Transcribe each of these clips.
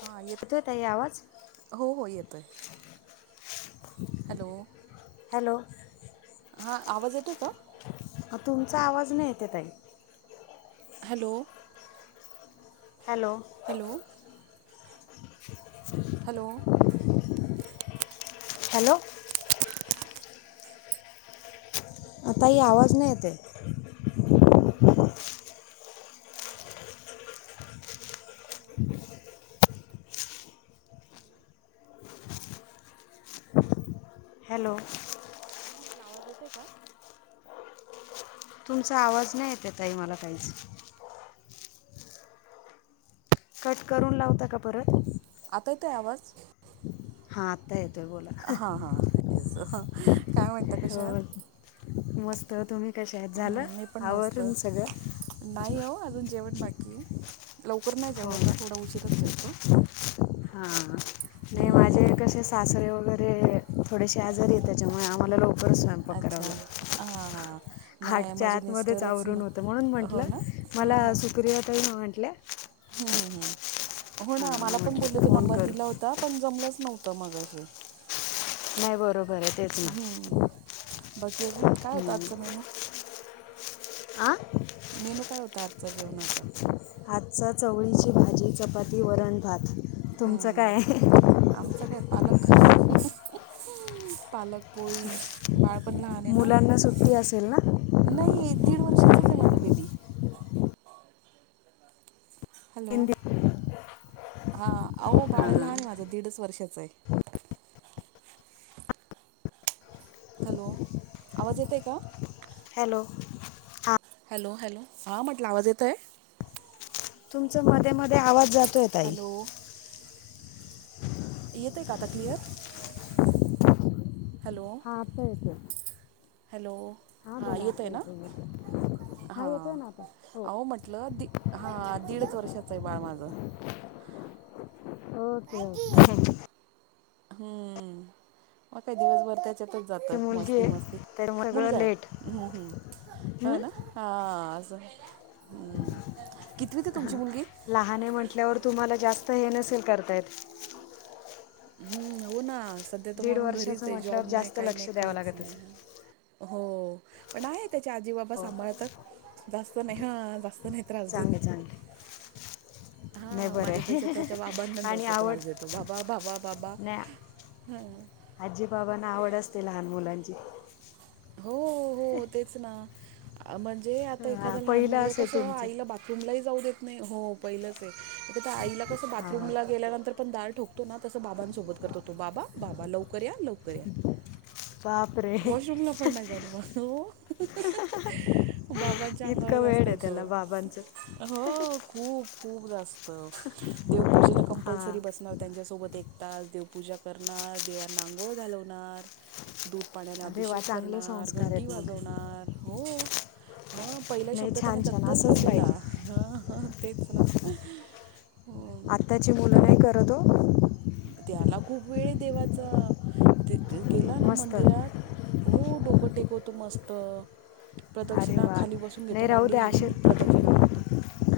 हा येत, येतोय ताई आवाज हो हो येतोय, हॅलो. हॅलो! हा आवाज येतोय का? अ तुमचा आवाज नही येत ये ताई. Hello! Hello! Hello! [inaudible] Hello! Hello! अ ताई आवाज नाही येत ये. Hello hello! हॅलो! हा म्हटलं आवाज येतोय का? तुमचा आवाज नाही येतये ताई मला काहीच. कट करून लावता का परत? आता येतोय आवाज? हा आत्ता येतोय बोला हां हां येस हां काय म्हणता कशा हो. आहात मस्त तुम्ही कश्या आहेत, झालं हम्म, मी पण मस्त आवरून सगळं? नाही हो, अजून जेवण बाकीय, लवकर नाही हो जेवत ना, थोडं उशीरच जेवतो. हा, नाही माझे हम्म, कसे सासरे वगैरे, थोडेसे आजारी आहेत, त्याच्यामुळे आम्हाला लवकरच स्वयंपाक करावा अच्छा हां हां लागतों. नाही आटच्या माझे आतमध्येच मिस्टरच ना आवरून होतं, म्हणून म्हटलं हो ना हां मला सुक्रियाताई म्हटल्या. ह् हम ह्म, हो हां ना मला मग पण म्हटलं बोलले होते, फोन नंबर करू दिला होता, पण जमलंच नव्हतं मगाशी. नाही बरोबर आहे. तेच ना ह्म,, बाकी अजून, काय होतं आजचा मेनू? आऽ मेनू काय होता आजच्या जेवणात आजचा चवळीची भाजी चपाती वरण भात तुमचं काय हम आहे? आमचां काय पालक [unintelligible] पालक पोळी बाळ पण लहान आहे ना मुलांना सुट्टी असेल ना नाही दीड वर्षाचच आहे माझं बेबी हिंदी हा अहो बाळ लाहान आहे माझं दीडच वर्षाच आहे. हॅलो आवाज येत आहे का? हॅलो हॅलो हॅलो हां म्हटलं आ वावाज येत आहे. तुमचा मध्ये मध्ये आवाज जातोय ताई हॅलो येते का आता क्लिअर हॅलो हाता आता येतोय हॅलो हां येतोय ना आहे येतो हां येतो आहे ना आता हो अहो म्हटलं दि हा दीडच वर्षाचं आहे बाळ माझं ओके ओके हम्म मग काय दिवसभर त्याच्यात ती जात मुलगी मस्ती आहे मस्ती त्याच्यामुळे सगळं मुलगा लेट आहे् ह ह हं? हो ना हांअस ह कितवीत आहे तुमची मुलगी लहान आहे म्हटल्यावर तुम्हाला जास्त हे नसेल करतायेत हम्म हो ना सध्या तर दीड म्हणून घरीच वर्षाचं आहे म्हटल्यावर जॉब नाही जास्त काही नाही लक्ष द्यावं काहीच लागत असेल नाही. हो पण आहेत. त्याचे आजी बाबा हो सांभाळतात ह जास्त नाही हा जास्त नाही त्रास देत. चांगले चांगले नाही हा बरं आहे माझ्यापेक्षा त्याच्या बाबांना आणि जास्त आवड त्रास देतो बाबा बाबा बाबा हा आजीबाबांना आवड असते लहान मुलांची हो हो तेच ना म्हणजे आता हां एखादा लहान पहिलं मुलग असेल कस तुमचं आईला बात बाथरूमलाही जाऊ देत नाही हो पहिलंच आहे आ त्या आईला कसं हां हां बाथरूमला गेल्यानंतर पण दार ठोकतो तो ना तस बाबांसोबत करतो तो बाबा बाबा लवकर या लवकर या बाप रे वॉशरूमला पण नाही जात मग हो [unintelligible] बाबांच्या ईतक अंगावर जास्त वेड आहे येतो त्याल्याला वाबनच हो खूप खूप जास्त देवपूजेला हां कंपल्सरी बसणार त्यांच्यासोबत एक तास देवपूजा करणार देवाना आंघोळ घालवणार दूध पाण्याने अरे वा अभिषेक चांगले करणार संस्कार घंटी आहेत मग वाजवणार हो मग पहिला नाही शब्द त्याने छान छान दत्तच असंच बोललेल पाहिजे [unintelligible] तेच ना हो आत्ताची मुलं त्याला नाही करत हो त्याला खूप वेळहे देवाचा गेला ना म मस्त हो डोकं टेकवतो मस्त अरे प्रदक्षिणा वा खाली बस घेतो नाही राहू मांडी घालून प्रदक्षिणा मारतो.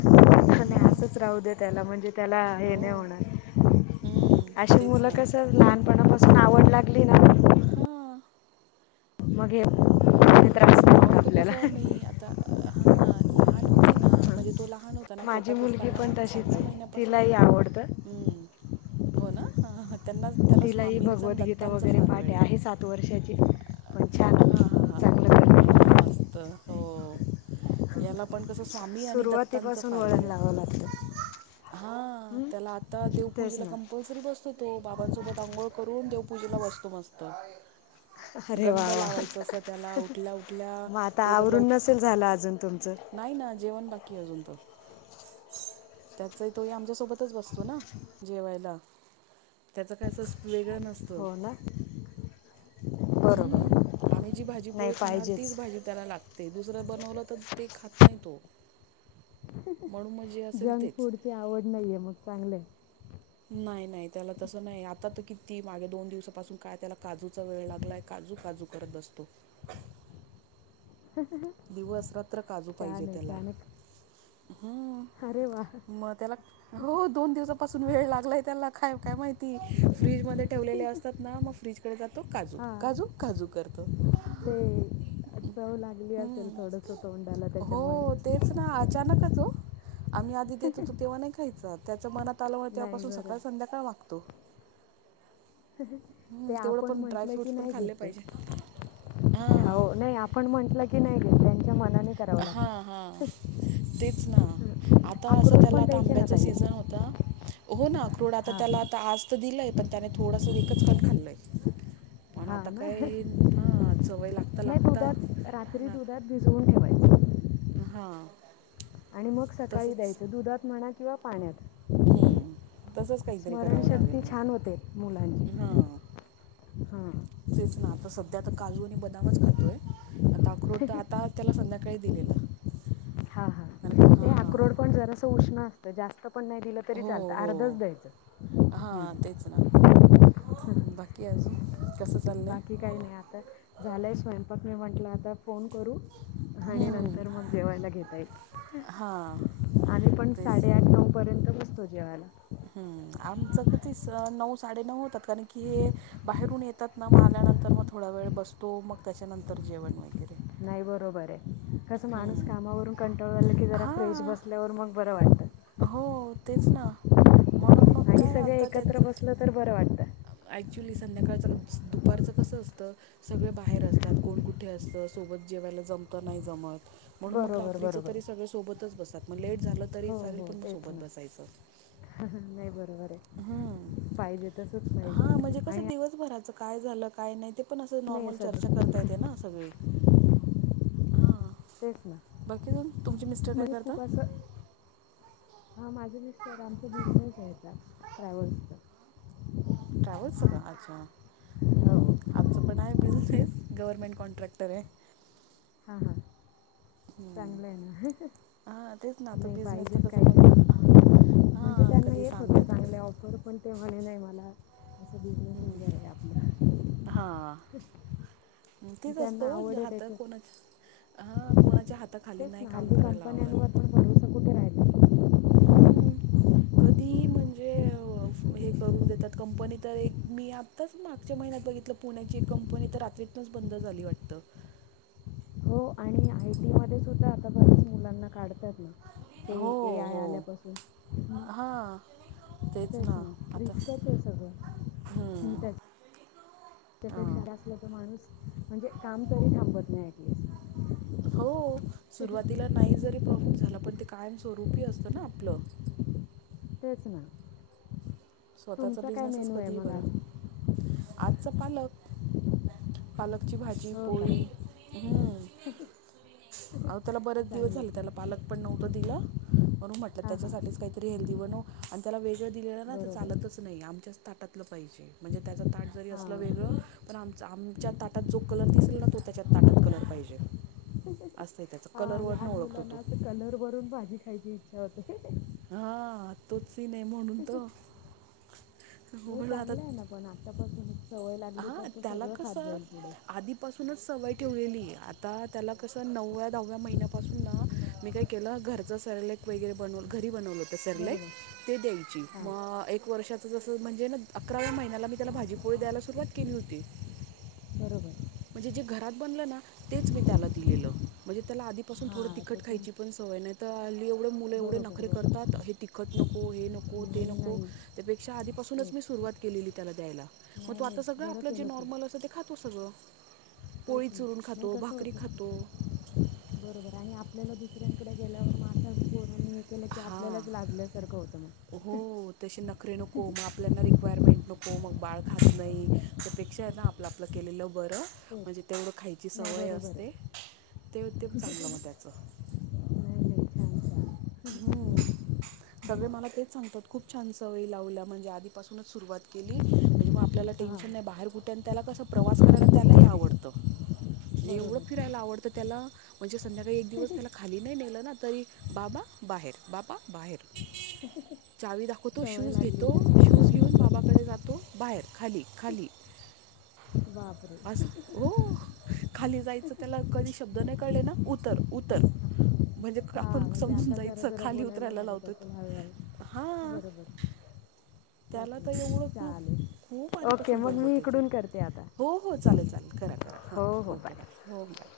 खं नाही हम्म, असच राहू दे त्याला म्हणजे त्याला हे हो नाही होणार. हम्म तेच त्याला ना कसं लहानपणापासून आवड लागली ना. हा मग हे किती त्रास [unintelligible] होता आपल्याला. त हा लहान होती ना म्हणजे तो लहान हो ता ना माझी पोटात मुलगी असताना पण तशीच सहाव्या आहे महिन्यापासून तिलाही आवडतं हो ना त्यांना त्याला तिलाही स्वामींचं आणि भगवद्गीता दत्तांचं वगैरे फार पाठ वेळ आहे. सात वर्षाची पण छान हां हां चांगलं हां करते मस्त हो याला पण कसं स्वामी आणि दत्तांचं सुरुवातीपासून फार वळण वेळ लावावं लागतं हाय. हा हं? त्याला आता तेच देवपूजेला ना कंपल्सरी बसतो तो बाबांसोबत आंघोळ करून देवपूजेला बसतो मस्त. अरे वा गंध वा लावायचं असतं त्याला उठल्या उठल्या मग आता तो जर आवरून लवक नसेल झालं अजून तुमचं? नाही ना जेवण बाकी आहे अजून तर त्याचही तोही आमच्या सोबतच बसतो ना जेवायला. त्याचं काय असं वेगळं नस हो ना हम्म बरोबर आम्ही जी भाजी नाही पोळी खाणार पाहिजेच तीच भाजी त्याला लागते दुसरं बनवलं तर ते खात नाही तो म्हणून म जे असेल जंक तेच फूडची आवड नाहीये मग चांगलहे. नाही नाही त्याला तसं नाही आता तर किती मागे दोन दिवसापासून काय त्याला काजूचा वेळ लागलाय काजू काजू करत बसतो. दिवस रात्र काजू पाहिजे छान आहे त्याला. छान आहे अरे वा हम्म मग त्याला हो दोन दिवसा पासून वेळ लागला आहे त्याला काय काय माहिती फ्रीजमध्ये ठेवलेले असतात ना मग फ्रीजकडे जातो काजू हां काजू काजू करतो. ते चव लागली असेल हम्म. थोडंसं तोंडाला त्याच्यामुळे? हो तेच ना अचानकच हो आम्ही आधी देत होतो तेव्हा नाही खायचा त्याच्या मनात आल्यामुळे नाही तेव्हापासून बरं सकाळ संध्याकाळ मागतो. हम्म, ते तेवढं आपण पण म्हंटलं की ड्रायफ्रूट्स पण नाही घेत खाल्ले ते पाहिजे हां. हो नाही आप ण म्हटलं की नाही घेत त्यांच्या मा हा हा तेच ना हां आता असं अक्रोड त्याला पण आता द्यायचे ना आंब्याचं सीझन ताई होता हो ना आक्रोड आता हां त्याला आता आज तर दिलंय पण त्याने थोडंसं एकच कण खाल्लय. पण हां आता ना काय ईल सवय लागता नाही लागता दुधात रात्री दुधात भिजवून ठेवायचं. हा आणि मग सकाळी द्यायचं दुधात म्हणा किंवा पाण्यात हं. तसंच काहीतरी करावं लागेल स्मरणशक्ती मग. छान होते मुलांची. [inaudible] हा तेच ना आता सध्या आता काजू आणि बदामच खातोय आता अक्रोड त आता त्याला संध्याकाळी दिलेलं त्यानं खा आक्रोड पण जरासं उष्ण असत जास्त पण नाही दिलं तरी हो, चालतं हो. आर्धच द्यायचं. हां, तेच ना. बाकी आजून कसं चाललंय? बाकी काही नाही आता झालाय स्वयंपाक म म्हटलं आता फोन करू. आणि नंतर मग जेवायला घेता येईल. हा. आम्ही पण साडेआठ नऊपर्यंत बसतो जेवायला. हम्म आमचं कधी नऊ साडे नऊ होतात कारण की हे बाहेरून येतात ना मग आल्यानंतर मग थोडा वेळ बस तो मग त्याच्यानंतर जेवण वगैरे. नाही बरोबर आहे कसं माणूस हम्म. कामावरून कंटाळु आलं की जरा फ्रेश हां बस ल्यावर मग बरं वाटतं. हो तेच ना. म्हणून मग आणि काय सगळे एकत्र बसलं तर बरं वाटतं. ऍक्च्युली संध्याकाळचं दुपारचं कसं असतं सगळे बाहेर असतात कोण कुठे असतं सोबत जेवायला जमतं नाही जमत म्हणून मग बरोबर रात्रीच बरोबर तरी सगळे सोबतच बसतात, मग लेट झालं तरी हो चालेल हो पण मग तेच सोबत ना बसायचं. नाही बरोबर आहे. हम्म, पाहिजे तसंच हा पाहिजे म्हणजे कसं आणि दिवसभराचं काय झालं काय नाही ते पण असं नाही आहे नॉर्मल चर्चा करता सध्या येते ना सगळी. हां तेच ना बाकी, तुम तुमचे मिस्टर काय म्हणजे करता? हा माझे मिस्टर आमचा बिझनेस आहे हेचा ट्रॅव्हल्सचा. ट्रॅव्हल्सच का? अच्छा. हम्म, हो आमचं पण आहे बिझनेस गव्हरमेंट कॉन्ट्रॅक्टर आहे. हा हा. हम्म. चांगलं आहे ना. हां तेच ना आता नाही बिझनेसचं पाहिजेच कसं मग कायतरी, म्हणजे हां त्यांना कधी सांगता होत्या येतं कधी चांगल्या ऑफर पण ते म्हणे नाही मला असं बि हम्म हम्म हा. ह. तेच असतं ओ हात कोणा हा कोणाच्या हाता खाली तेच नाही ना काम हल्ली करायला आवडत. कंपन्यांवर पण भरोसा कुठे राहिला हम्म. कधी म्हणजे हे करून देतात कंपनी तर एक मी आत्ताच मागच्या महिन्यात बघितलं पुण्याची एक कंपनी तर रात्रीतनचं बंद झाली वाटतं. हो आणि आय टी मध्ये सुद्धा आता बऱ्याच मुलांना काढतात. ते हो ए आय हो आल्यापासून. हां तेच ना, रिस्कच आहे सगळं हम्म त्याच्या त्यापेक्षा हां [unintelligible] असलं तर माणूस म्हणजे काम तरी थांबवत नाही ऍटलिस्ट. हो सुरुवातीला नाही जरी प्रॉफिट झाला पण ते कायम स्वरूपी असतं ना आपलं. तेच ना. स्वतःचा तुमचा काय बिझनेसच मेनू आहे कधीही मग बरा. आज आजचा पालक, पालकची भाजी हो का पोळी. हा आहो त्याला बरेच दिवस चांगले झाले त्याला पालक पण नव्ह त दिल म्हणून म्हटलं हां हां त्याच्यासाठीच काहीतरी हेल्दी बनवू आणि त्याला वेगळं दिलेलं ना बरोबर चालतच नाही. आमच्याच ताटातलं पाहिजे म्हणजे त्याच ताट जरी असलं वेगळं हां पण आमचा आमच्या ताटात जो कलर दिसेल ना तो त्याच्यात ताटात कलर पाहिजे असय त्याच हा लहान मुलांना असं कलर भरून भाजी खायची इच्छा होते. हा तोच सीन आहे म्हणून तर नाही म्हणून मी आता चांगलं आहे ना पण आत्तापासूनच सवय लागली हा तर तो त्याला सगळं खात कस जाईल पुढे आधी पासूनच सवय ठेवलेली आता त्याला कसं नवव्या दहाव्या महिन्यापासून ना मी काय केलं सेरेलेक वगैरे बनव घरी बनवलं होत सेइलेक बरोबर ते द्यायची हां म एक वर्षात जसं म्हणजे ना अकराव्या महिन्याला मी त्याला भाजी पोळी द्यायला सुरुवात केली होती. बरोबर म्हणजे जे घरात बनलं ना तेच मी त्याला दिलेलं म्हणजे त्याला आधी पासून थोड हां तिखट त्याच्या खायची पण सवय नाहीतर हल्ली एवढं मुलं एवढं न बरोबर बरोबर हे तिखट नको हे नको ते नाही नको नाही त्यापेक्षा आधीपासूनच तेच मी सुरुवात केलेली त्याला द्यायला. मग नाही तो आता नाही सगळं बरं आपलं जे केलं खूप नॉर्मल असं ते खातो सगळं. पोळी तेच ना चुरून नाही खातो, कसं भाकरी होतं खातो. बरोबर आणि आपल्याला दुसऱ्यांकडे गेल्यावर [unintelligible] नाही की हां आपल्यालाच लाजल्यासारखं होतं मग. हो तसे नखरे नको मग आपल्याना रिक्वायरमेंट नको मग बाळ खात नाही. त्याचापेक्षा आहे ना आपलं आपलं केलेलं बरं तेच म्हणजे तेवढं खायची नाही सवय बरोबर असते. आहे ते हो ते चांगलं मग त्याचं. नाही नाही छान छान हम्म. सगळे मला तेच सांगतात खूप छान सवयी लावल्या म्हणजे आधीपासूनच सुरुवात केली. म्हणजे मग आपल्याला हां टेन्शन नाही बाहेर कुठे आणि त्याला कसं प्रवास करायला त्यालाही आवडतं. एवढं बरोबर फिरायला आवडतं त्याला म्हणजे संध्याकाळी एक दिवस त्याला खाली नाही नेलं ना तरी बाबा बाहेर, बाबा बाहेर. चावी दाखवतो सवय शूज लागली घेतो. आहे त्यांना शूज घेऊन बाबाकडे जातो बाहेर खाली खाली. बापरे असं हो. खाली जायच त्याला कधी शब्द नाही कळले ना उतर उतर म्हणजे आपण समजून त्याला जायचं जरा खाली बोलायला उतरायला लागत लावतो असेल हळूहळू हां बरोबर त्याला तेच तर ना एवढं तू चालेल खूप ओके आधीपासून मग बडबड मी त्याची. इकडून करते आता हो हो चालेल चालेल करा करा. हो हां हो ओके बाय. हो बाय.